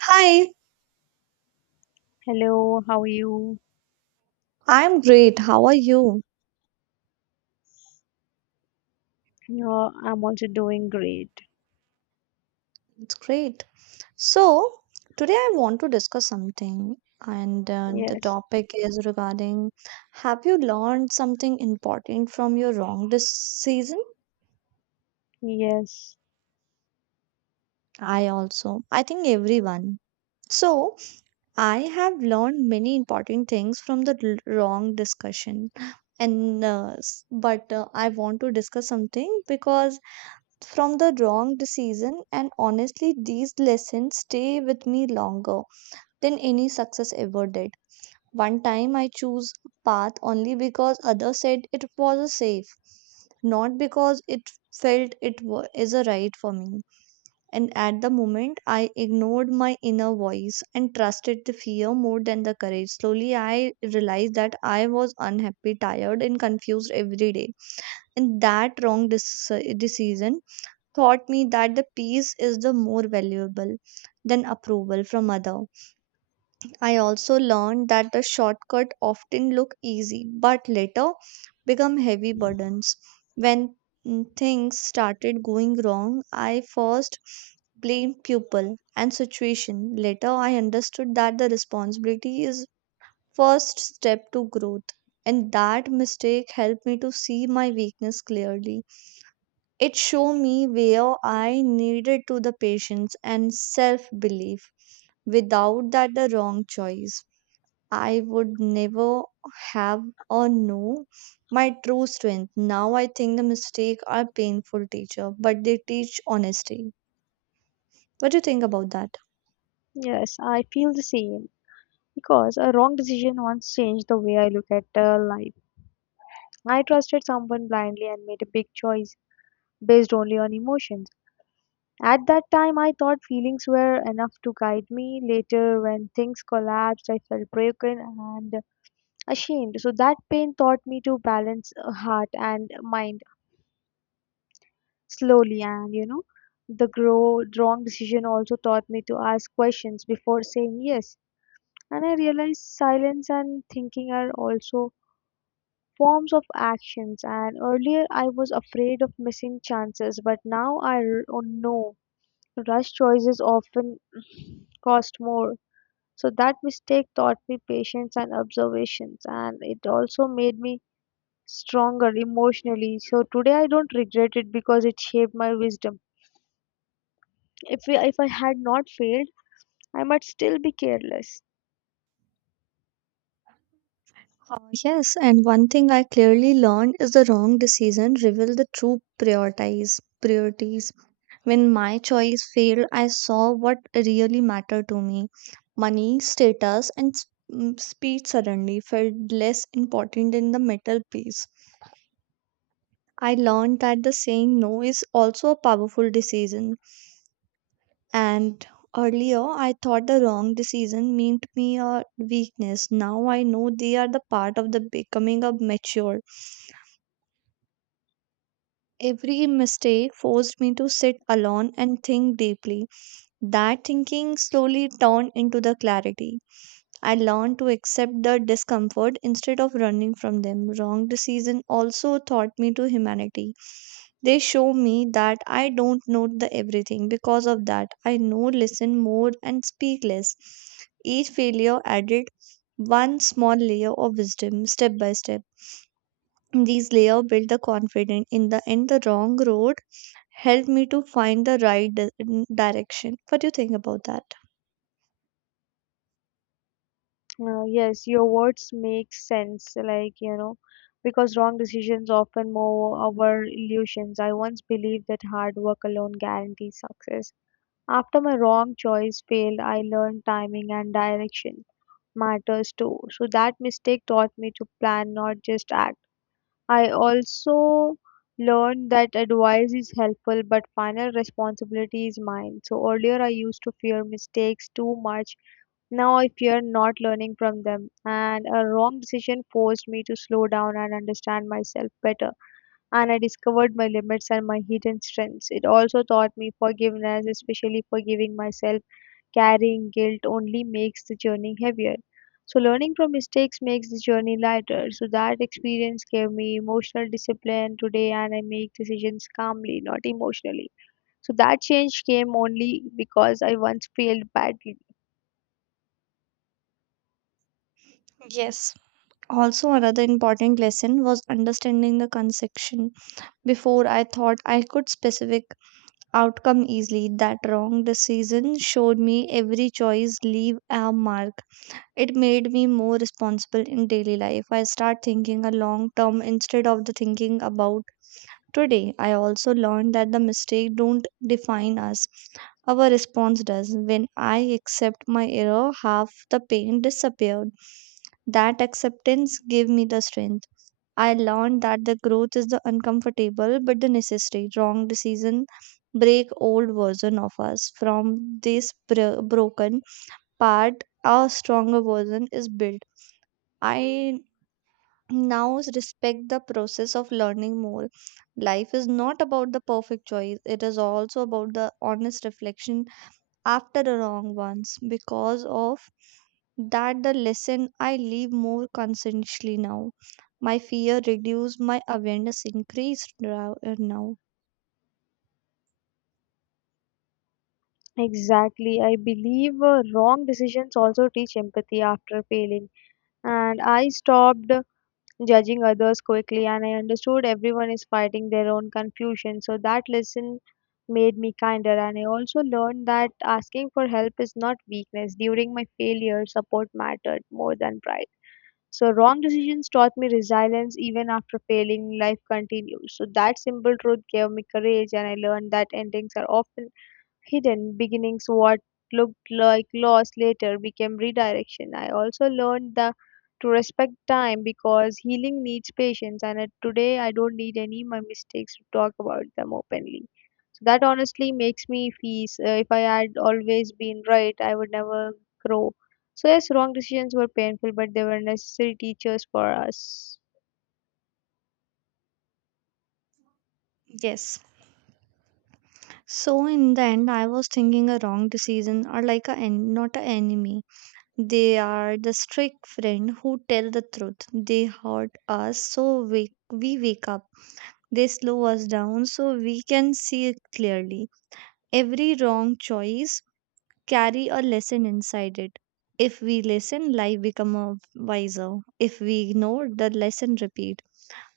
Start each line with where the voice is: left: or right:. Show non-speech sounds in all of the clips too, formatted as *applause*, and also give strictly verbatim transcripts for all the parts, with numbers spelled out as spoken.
right: Hi,
left: Hello, how are you?
right: I'm great. How are you?
left: Uh, I'm also doing great.
right: It's great. So, today I want to discuss something, and uh, the
left: Yes,
right: topic is regarding have you learned something important from your wrong this season?
left: yes,
right: I also, I think everyone. So, I have learned many important things from the l- wrong discussion. And uh, s- but uh, I want to discuss something because from the wrong decision, and honestly these lessons stay with me longer than any success ever did. One time I chose a path only because others said it was safe, not because it felt it wa- is a right for me. And at the moment I ignored my inner voice and trusted the fear more than the courage. Slowly I realized that I was unhappy, tired and confused every day, and that wrong dec- decision taught me that the peace is the more valuable than approval from other. I also learned that the shortcut often look easy, but later become heavy burdens. When mm, things started going wrong, I first blamed people and situation. Later I understood that the responsibility is first step to growth, and that mistake helped me to see my weakness clearly. It showed me where I needed to the patience and self belief. Without that, the wrong choice, I would never have or know my true strength. Now I think the mistake are painful teacher, but they teach honesty. What do you think about that?
left: yes, I feel the same because a wrong decision once changed the way I look at uh, life. I trusted someone blindly and made a big choice based only on emotions. At that time, I thought feelings were enough to guide me. Later, when things collapsed, I felt broken and ashamed. So, that pain taught me to balance uh, heart and mind. Slowly, and you know the grow, wrong decision also taught me to ask questions before saying yes. And I realized silence and thinking are also forms of actions. And earlier I was afraid of missing chances, but now i r- oh, know rush choices often *sighs* *clears throat* cost more. So that mistake taught me patience and observations, and it also made me stronger emotionally. So today I don't regret it, because it shaped my wisdom. If, we, if I had not failed, I might still be careless.
right: Uh, yes, and one thing I clearly learned is the wrong decision reveal the true priorities. Priorities. When my choice failed, I saw what really mattered to me. Money, status, and s- mm, speed suddenly felt less important than the metal piece. I learned that the saying no is also a powerful decision. And earlier, I thought the wrong decision meant me a weakness. Now I know they are the part of the becoming a mature. Every mistake forced me to sit alone and think deeply. That thinking slowly turned into the clarity. I learned to accept the discomfort instead of running from them. Wrong decision also taught me to humanity. They show me that I don't know the everything. Because of that, I know listen more and speak less. Each failure added one small layer of wisdom, step by step. These layers built the confidence. In the end, the wrong road helped me to find the right di- direction. What do you think about that?
left: Uh, yes, your words make sense, like, you know, because wrong decisions often mow our illusions. I once believed that hard work alone guarantees success. After my wrong choice failed, I learned timing and direction matters too. So that mistake taught me to plan, not just act. I also learned that advice is helpful, but final responsibility is mine. So earlier I used to fear mistakes too much. Now I fear not learning from them. And a wrong decision forced me to slow down and understand myself better, and I discovered my limits and my hidden strengths. It also taught me forgiveness, especially forgiving myself. Carrying guilt only makes the journey heavier. So, learning from mistakes makes the journey lighter. So, that experience gave me emotional discipline today, and I make decisions calmly, not emotionally. So, that change came only because I once failed badly.
right: Yes. Also, another important lesson was understanding the consection. Before I thought I could specific outcome easily. That wrong decision showed me every choice leave a mark. It made me more responsible in daily life. I start thinking a long term instead of the thinking about. Today, I also learned that the mistakes don't define us. Our response does. When I accept my error, half the pain disappeared. That acceptance gave me the strength. I learned that the growth is the uncomfortable but the necessary. Wrong decision break old version of us. From this bro- broken part, a stronger version is built. I now is respect the process of learning more. Life is not about the perfect choice, it is also about the honest reflection after the wrong ones. Because of that the lesson, I live more conscientiously now. My fear reduced, my awareness increased ra- uh, now.
left: Exactly. I believe uh, wrong decisions also teach empathy after failing. And I stopped judging others quickly, and I understood everyone is fighting their own confusion. So that lesson made me kinder, and I also learned that asking for help is not weakness. During my failure, support mattered more than pride. So wrong decisions taught me resilience. Even after failing, life continues. So that simple truth gave me courage, and I learned that endings are often hidden beginnings. What looked like loss later became redirection. I also learned the to respect time, because healing needs patience, and uh, today I don't need any my mistakes to talk about them openly. So that honestly makes me feel uh, if I had always been right, I would never grow. So yes, wrong decisions were painful, but they were necessary teachers for us.
right: Yes, so in the end I was thinking a wrong decision or like a en- not an enemy. They are the strict friend who tell the truth. They hurt us so we, we wake up. They slow us down so we can see clearly. Every wrong choice carry a lesson inside it. If we listen, life become a wiser. If we ignore, the lesson repeat.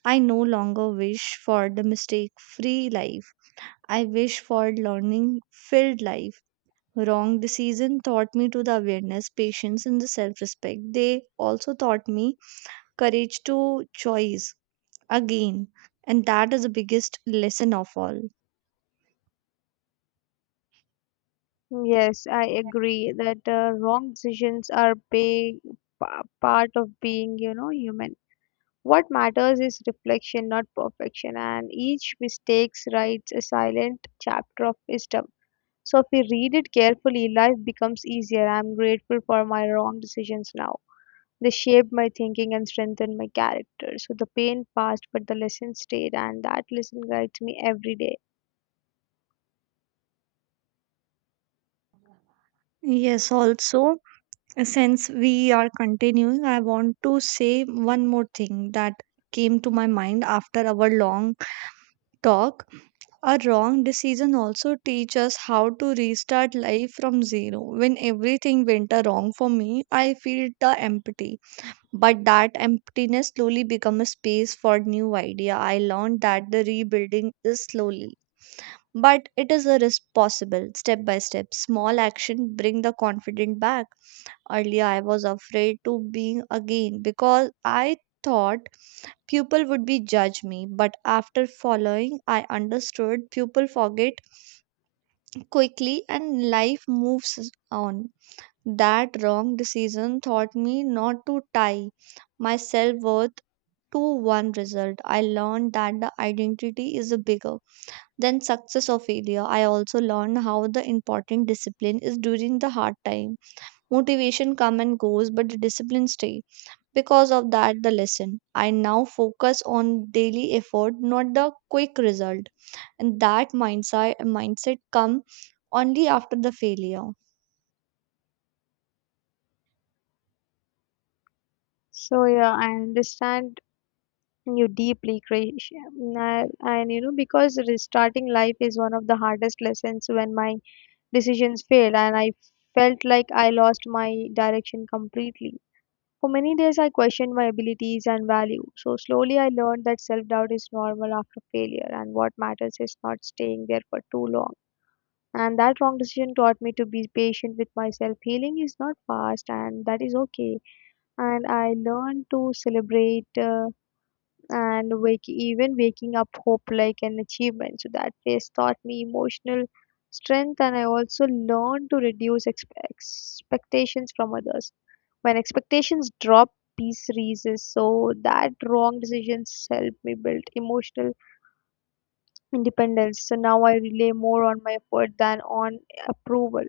right: I no longer wish for the mistake free life. I wish for learning filled life. Wrong decision taught me to the awareness, patience, and the self respect. They also taught me courage to choice again, and that is the biggest lesson of all.
left: Yes, I agree that uh, wrong decisions are big pa- part of being, you know, human. What matters is reflection, not perfection, and each mistake writes a silent chapter of wisdom. So, if we read it carefully, life becomes easier. I'm grateful for my wrong decisions now. They shaped my thinking and strengthened my character. So, the pain passed, but the lesson stayed, and that lesson guides me every day.
right: Yes, also, since we are continuing, I want to say one more thing that came to my mind after our long talk. A wrong decision also teach us how to restart life from zero. When everything went wrong for me, I feel the empty. But that emptiness slowly became a space for new idea. I learned that the rebuilding is slowly, but it is a risk possible, step by step. Small action bring the confident back. Earlier, I was afraid to being again because I thought people would be judge me. But after following, I understood people forget quickly and life moves on. That wrong decision taught me not to tie my self worth to one result. I learned that the identity is bigger than success or failure. I also learned how the important discipline is during the hard time. Motivation come and goes, but the discipline stay. Because of that, the lesson. I now focus on daily effort, not the quick result. And that mindset mindset come only after the failure.
left: So, yeah, I understand you deeply, Krish. And, I- and you know, because restarting life is one of the hardest lessons. When my decisions failed and I felt like I lost my direction completely. For many days, I questioned my abilities and value. So, slowly, I learned that self doubt is normal after failure, and what matters is not staying there for too long. And that wrong decision taught me to be patient with myself. Healing is not fast, and that is okay. And I learned to celebrate. Uh, and wake, even waking up hope like an achievement. So that phase taught me emotional strength, and I also learned to reduce expe- expectations from others. When expectations drop, peace rises. So that wrong decisions help me build emotional independence. So now I rely more on my effort than on approval.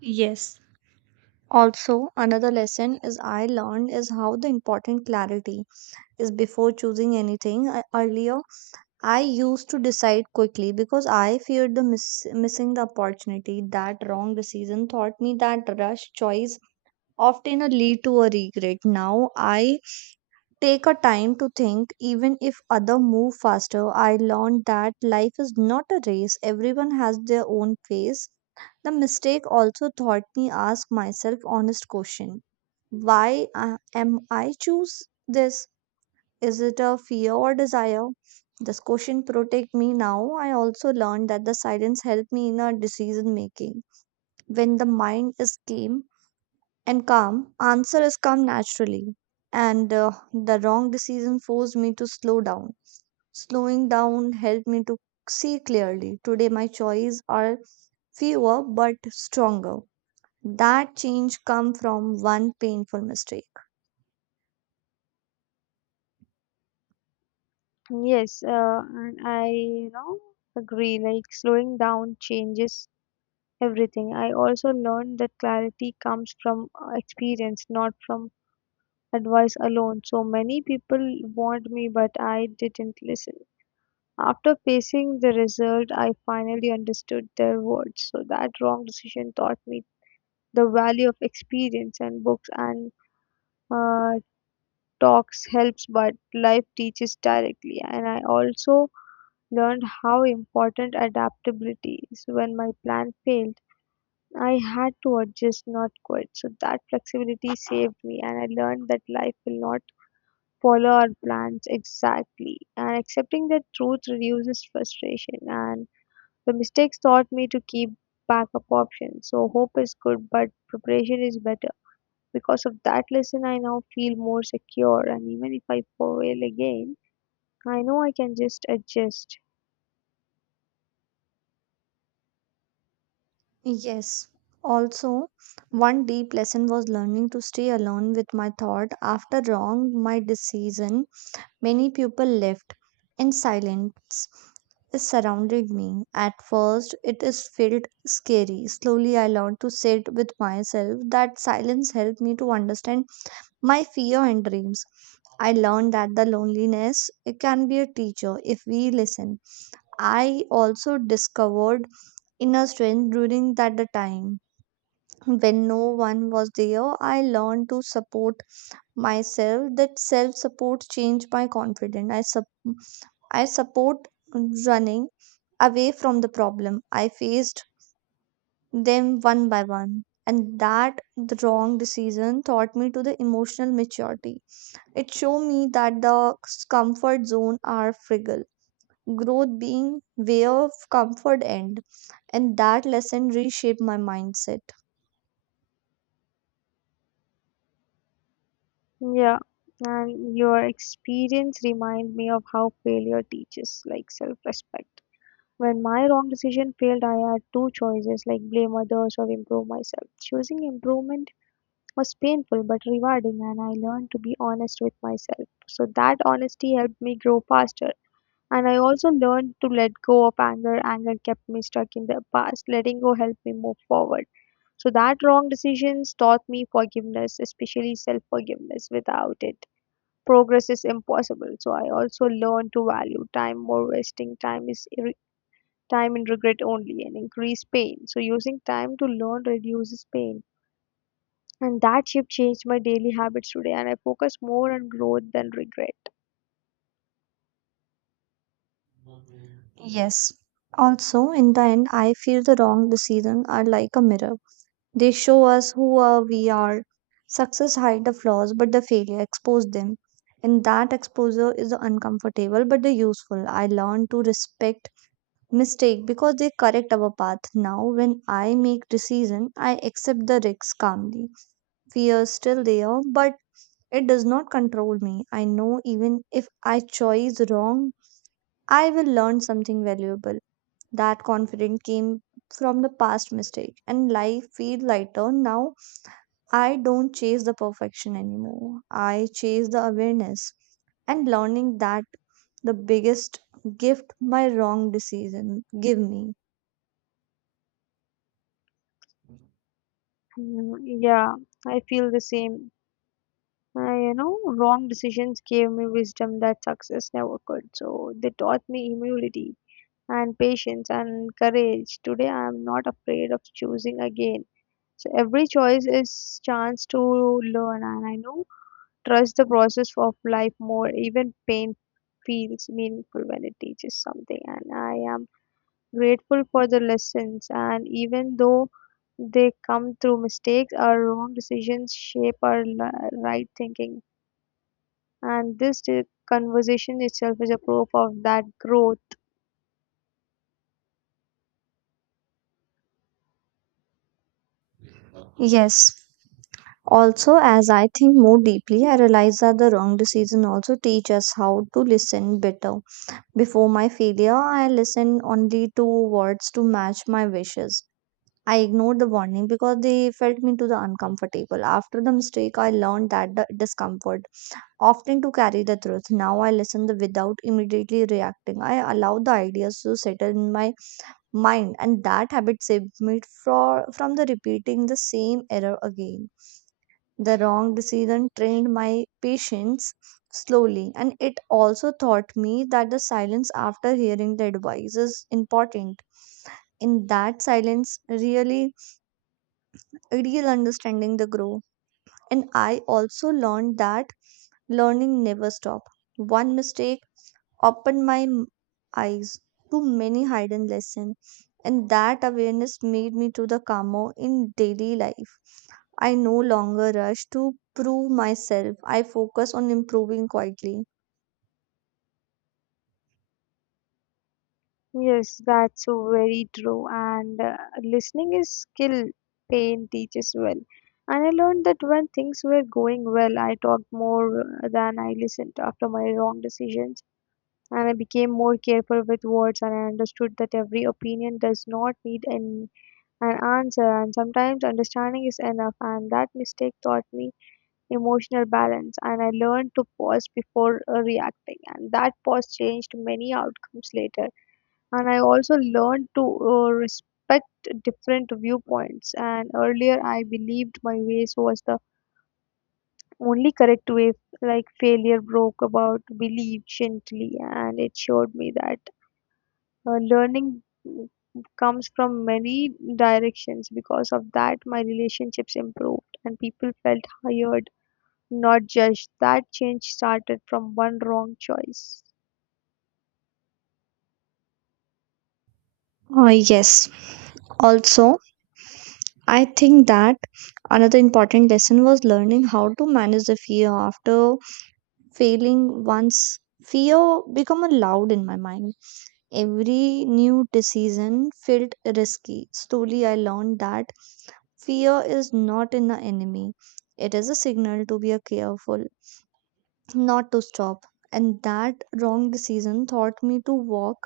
right: Yes. Also, another lesson is I learned is how the important clarity is before choosing anything. I- Earlier, I used to decide quickly because I feared the miss- missing the opportunity. That wrong decision taught me that rush choice often a lead to a regret. Now I take a time to think even if other move faster. I learned that life is not a race. Everyone has their own pace. The mistake also taught me ask myself honest question. Why uh, am I choose this? Is it a fear or desire? This question protect me now. I also learned that the silence helped me in our decision making. When the mind is calm and calm, answer is come naturally. And uh, the wrong decision forced me to slow down. Slowing down helped me to see clearly. Today my choices are fewer but stronger. That change come from one painful mistake.
left: Yes, uh, and I you know agree. Like slowing down changes everything. I also learned that clarity comes from uh, experience, not from advice alone. So many people warned me, but I didn't listen. After facing the result, I finally understood their words. So that wrong decision taught me the value of experience. And books and uh, talks helps, but life teaches directly. And I also learned how important adaptability is when my plan failed. I had to adjust, not quit. So that flexibility saved me, and I learned that life will not follow our plans exactly. And accepting that truth reduces frustration, and the mistakes taught me to keep backup options. So hope is good, but preparation is better. Because of that lesson, I now feel more secure, and even if I fail again, I know I can just adjust.
right: Yes. Also, one deep lesson was learning to stay alone with my thought after wrong my decision. Many people left and silence surrounded me. At first, it is felt scary. Slowly, I learned to sit with myself. That silence helped me to understand my fear and dreams. I learned that the loneliness it can be a teacher if we listen. I also discovered inner strength during that time. When no one was there, I learned to support myself. That self support changed my confidence. i sup- I support running away from the problem. I faced them one by one, and that the wrong decision taught me to the emotional maturity. It showed me that the comfort zone are fragile, growth being way of comfort end, and that lesson reshaped my mindset.
left: Yeah. And your experience remind me of how failure teaches like self-respect. When my wrong decision failed, I had two choices, like blame others or improve myself. Choosing improvement was painful but rewarding, and I learned to be honest with myself. So that honesty helped me grow faster. And I also learned to let go of anger. Anger kept me stuck in the past. Letting go helped me move forward. So that wrong decisions taught me forgiveness, especially self forgiveness. Without it, progress is impossible. So I also learned to value time more. Wasting time is time and regret only and increase pain. So using time to learn reduces pain. And that shift changed my daily habits today, and I focus more on growth than regret.
right: Yes. Also, in the end, I feel the wrong decisions are like a mirror. They show us who are we are. Success hide the flaws, but the failure expose them. And that exposure is uncomfortable but the useful. I learn to respect mistake because they correct our path. Now, when I make decision, I accept the risks calmly. Fear is still there, but it does not control me. I know even if I choose wrong, I will learn something valuable. That confidence came from the past mistake and life feel lighter. Now I don't chase the perfection anymore. I chase the awareness and learning. That the biggest gift my wrong decision give me.
left: Mm, yeah, I feel the same. I, you know, wrong decisions gave me wisdom that success never could. So they taught me humility and patience and courage. Today I am not afraid of choosing again. So every choice is chance to learn, and I know trust the process of life more. Even pain feels meaningful when it teaches something. And I am grateful for the lessons, and even though they come through mistakes, our wrong decisions shape our li- right thinking. And this di- conversation itself is a proof of that growth.
right: Yes. Also, as I think more deeply, I realize that the wrong decision also teach us how to listen better. Before my failure, I listened only to words to match my wishes. I ignored the warning because they felt me to the uncomfortable. After the mistake, I learned that the discomfort often to carry the truth. Now I listen the without immediately reacting. I allow the ideas to settle in my mind, and that habit saved me for, from the repeating the same error again. The wrong decision trained my patience slowly, and it also taught me that the silence after hearing the advice is important. In that silence, really real understanding the grow. And I also learned that learning never stop. One mistake opened my m- eyes to many hidden lessons, and that awareness made me to the calmer in daily life. I no longer rush to prove myself. I focus on improving quietly.
left: Yes, that's so very true. And uh, listening is skill pain teaches well. And I learned that when things were going well, I talked more than I listened after my wrong decisions. And I became more careful with words, and I understood that every opinion does not need an, an answer. And sometimes understanding is enough. And that mistake taught me emotional balance. And I learned to pause before uh, reacting. And that pause changed many outcomes later. And I also learned to uh, respect different viewpoints. And earlier I believed my ways was the only correct way. Like failure broke about belief gently, and it showed me that uh, learning mm, comes from many directions. Because of that, my relationships improved and people felt hired, not judged. That change started from one wrong choice.
right: Uh, yes. Also, I think that another important lesson was learning how to manage the fear. After failing once, fear became loud in my mind. Every new decision felt risky. Slowly, I learned that fear is not an enemy, it is a signal to be careful, not to stop. And that wrong decision taught me to walk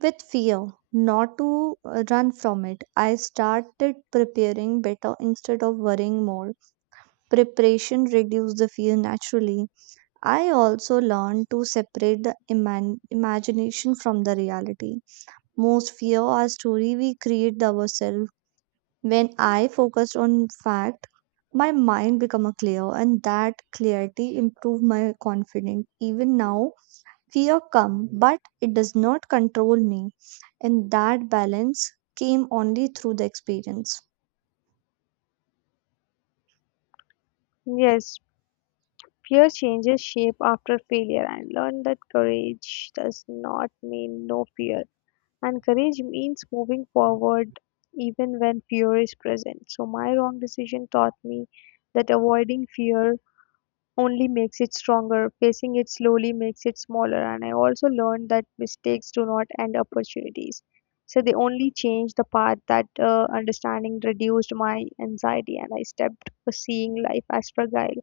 right: with fear, not to uh, run from it. I started preparing better instead of worrying more. Preparation reduced the fear naturally. I also learned to separate the iman- imagination from the reality. Most fear or story we create ourselves. When I focused on fact, my mind become a clear, and that clarity improved my confidence. Even now, fear come, but it does not control me, and that balance came only through the experience.
left: Yes. Fear changes shape after failure. I learned that courage does not mean no fear, and courage means moving forward even when fear is present. So, my wrong decision taught me that avoiding fear only makes it stronger. Facing it slowly makes it smaller. And I also learned that mistakes do not end opportunities. So, they only change the path. That uh, understanding reduced my anxiety, and I stepped seeing life as fragile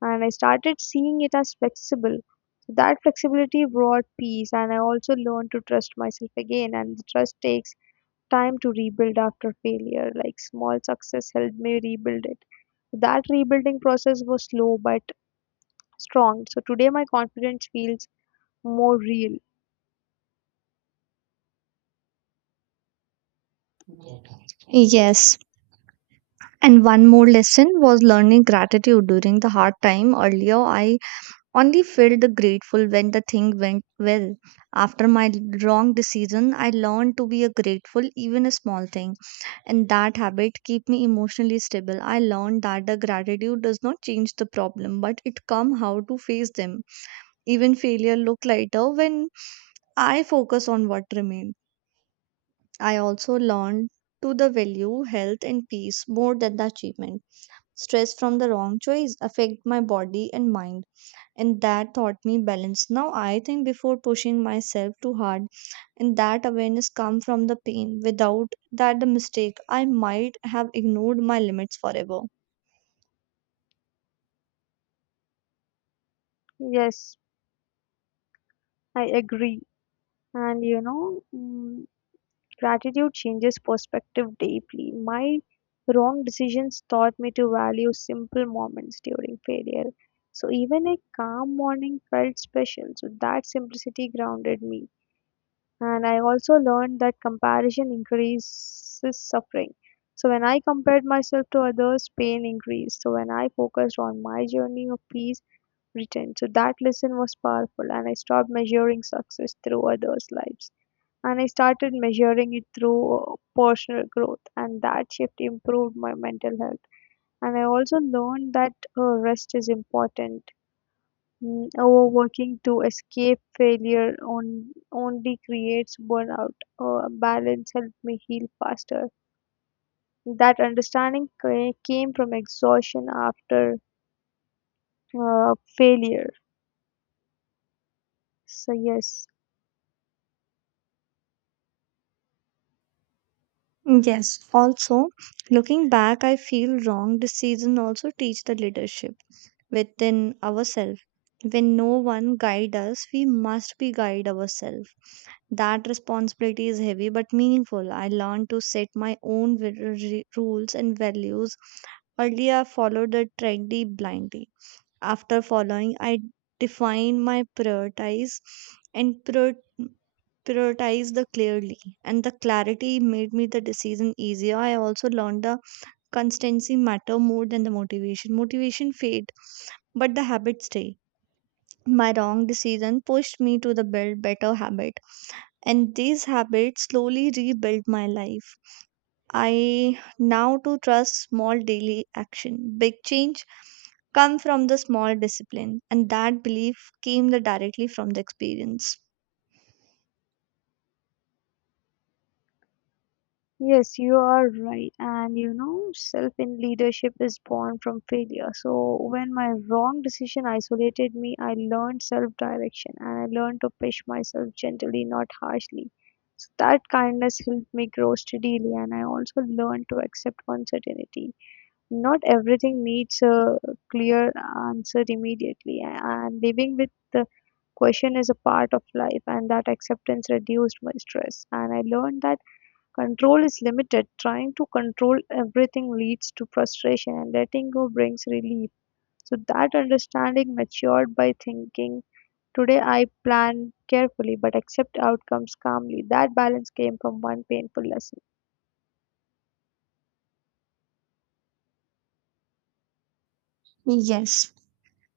left: and I started seeing it as flexible. So that flexibility brought peace, and I also learned to trust myself again. And the trust takes time to rebuild after failure. Like small success helped me rebuild it. That rebuilding process was slow but strong. So today my confidence feels more real.
right: Yes. And one more lesson was learning gratitude during the hard time. Earlier, I only felt the grateful when the thing went well. After my wrong decision, I learned to be a grateful even a small thing, and that habit keep me emotionally stable. I learned that the gratitude does not change the problem, but it come how to face them. Even failure look lighter when I focus on what remain. I also learned to the value health and peace more than the achievement. Stress from the wrong choice affect my body and mind, and that taught me balance. Now I think before pushing myself too hard, and that awareness come from the pain. Without that the mistake, I might have ignored my limits forever.
left: Yes, I agree. And you know, mm, gratitude changes perspective deeply. My wrong decisions taught me to value simple moments during failure. So even a calm morning felt special. So that simplicity grounded me. And I also learned that comparison increases suffering. So when I compared myself to others, pain increased. So when I focused on my journey of peace, returned. So that lesson was powerful, and I stopped measuring success through others' lives. And I started measuring it through uh, personal growth, and that shift improved my mental health. And I also learned that uh, rest is important. Mm, overworking to escape failure on, only creates burnout. Uh, balance helped me heal faster. That understanding ca- came from exhaustion after uh, failure. So, yes.
right: Yes. Also, looking back, I feel wrong decision also teach the leadership within ourselves. When no one guide us, we must be guide ourselves. That responsibility is heavy but meaningful. I learned to set my own wi- r- rules and values. Earlier, I followed the trendy blindly. After following, I defined my priorities and prior- prioritized the clearly. And the clarity made me the decision easier. I also learned the constancy matter more than the motivation. Motivation fade, but the habits stay. My wrong decision pushed me to the build better habit, and these habits slowly rebuilt my life. I now to trust small daily action. Big change come from the small discipline, and that belief came the directly from the experience.
left: Yes, you are right. And you know, self in leadership is born from failure. So, when my wrong decision isolated me, I learned self direction, and I learned to push myself gently, not harshly. So, that kindness helped me grow steadily, and I also learned to accept uncertainty. Not everything needs a clear answer immediately, and living with the question is a part of life, and that acceptance reduced my stress. And I learned that control is limited; trying to control everything leads to frustration, and letting go brings relief. So, that understanding matured by thinking, today I plan carefully but accept outcomes calmly. That balance came from one painful lesson.
right: Yes.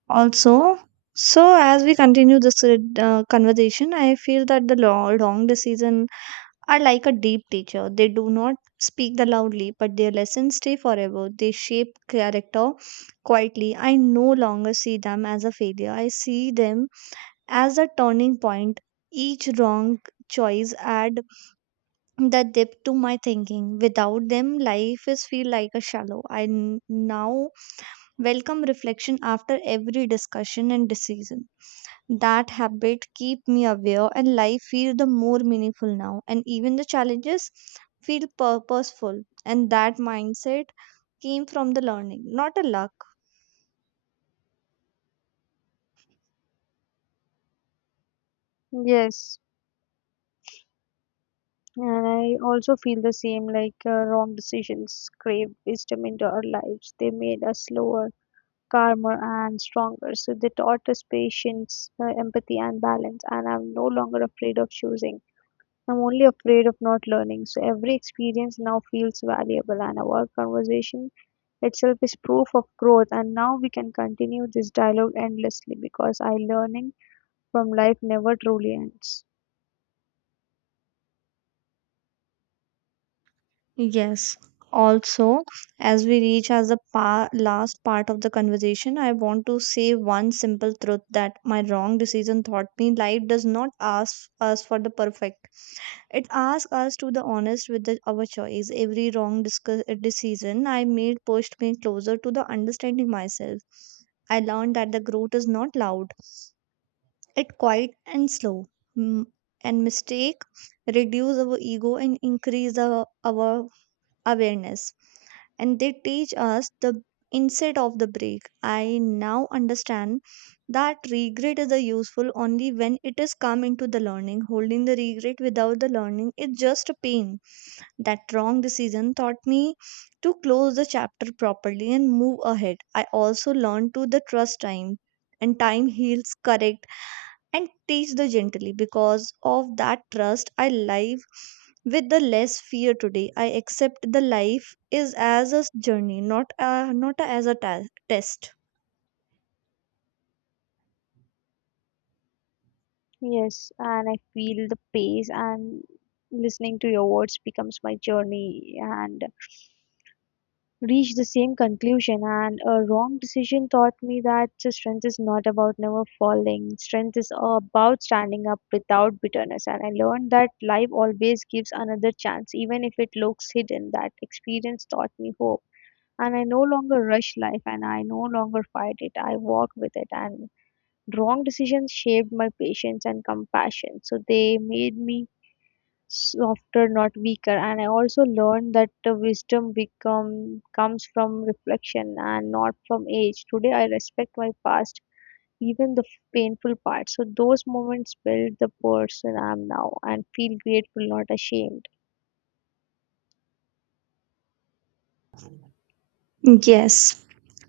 right: Also, so as we continue this uh, conversation, I feel that the lo- wrong decision are like a deep teacher. They do not speak the loudly, but their lessons stay forever. They shape character quietly. I no longer see them as a failure. I see them as a turning point. Each wrong choice add the depth to my thinking. Without them, life is feel like a shallow. I n- now welcome reflection after every discussion and decision. That habit keep me aware, and life feel the more meaningful now. And even the challenges feel purposeful. And that mindset came from the learning, not a luck.
left: Yes, and I also feel the same, like uh, wrong decisions craved wisdom into our lives. They made us slower, calmer, and stronger. So they taught us patience, uh, empathy, and balance. And I'm no longer afraid of choosing. I'm only afraid of not learning. So every experience now feels valuable, and our conversation itself is proof of growth. And now we can continue this dialogue endlessly, because I learning from life never truly ends.
right: Yes. Also, as we reach as the pa- last part of the conversation, I want to say one simple truth that my wrong decision taught me. Life does not ask us for the perfect. It asks us to be honest with the, our choice. Every wrong discu- uh, decision I made pushed me closer to the understanding myself. I learned that the growth is not loud. It quiet and slow. Mm, And mistake reduce our ego and increase our, our awareness, and they teach us the inset of the break. I now understand that regret is a useful only when it is come into the learning. Holding the regret without the learning is just a pain. That wrong decision taught me to close the chapter properly and move ahead. I also learned to the trust time, and time heals correct and teach the gently. Because of that trust, I live with the less fear today. I accept the life is as a journey, not a, not a- as a ta- test.
left: Yes, and I feel the pace, and listening to your words becomes my journey and reached the same conclusion. And a wrong decision taught me that strength is not about never falling. Strength is about standing up without bitterness. And I learned that life always gives another chance, even if it looks hidden. That experience taught me hope, and I no longer rush life and I no longer fight it. I walk with it. And wrong decisions shaped my patience and compassion, so they made me softer, not weaker. And I also learned that the wisdom become comes from reflection and not from age. Today, I respect my past, even the painful parts. So those moments build the person I am now, and feel grateful, not ashamed.
right: Yes.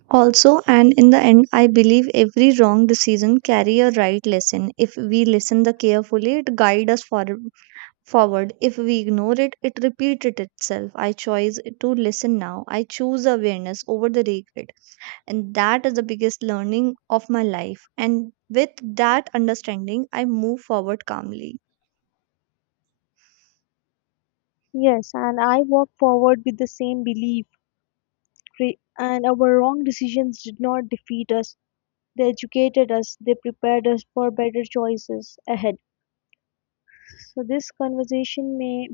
right: Also, and in the end, I believe every wrong decision carry a right lesson. If we listen the carefully, it guide us for, forward. If we ignore it, it repeated itself. I choose to listen now, I choose awareness over the regret, and that is the biggest learning of my life. And with that understanding, I move forward calmly.
left: Yes, and I walk forward with the same belief. cre- And our wrong decisions did not defeat us. They educated us. They prepared us for better choices ahead. So this conversation may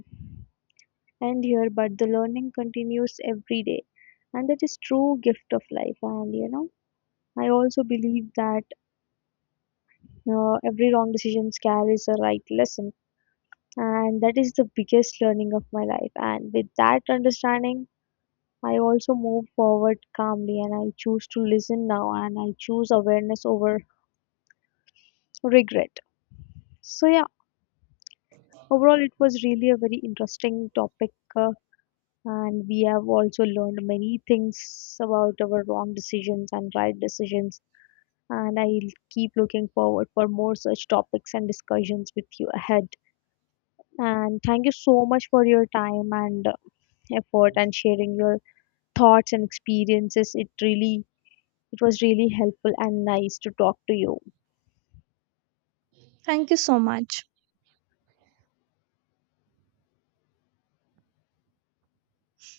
left: end here, but the learning continues every day. And that is true gift of life. And you know, I also believe that uh, every wrong decision carries a right lesson. And that is the biggest learning of my life. And with that understanding, I also move forward calmly, and I choose to listen now, and I choose awareness over regret. So, yeah, overall, it was really a very interesting topic. Uh, and we have also learned many things about our wrong decisions and right decisions. And I'll keep looking forward for more such topics and discussions with you ahead. And thank you so much for your time and uh, effort, and sharing your thoughts and experiences. It really it was really helpful and nice to talk to you.
right: Thank you so much.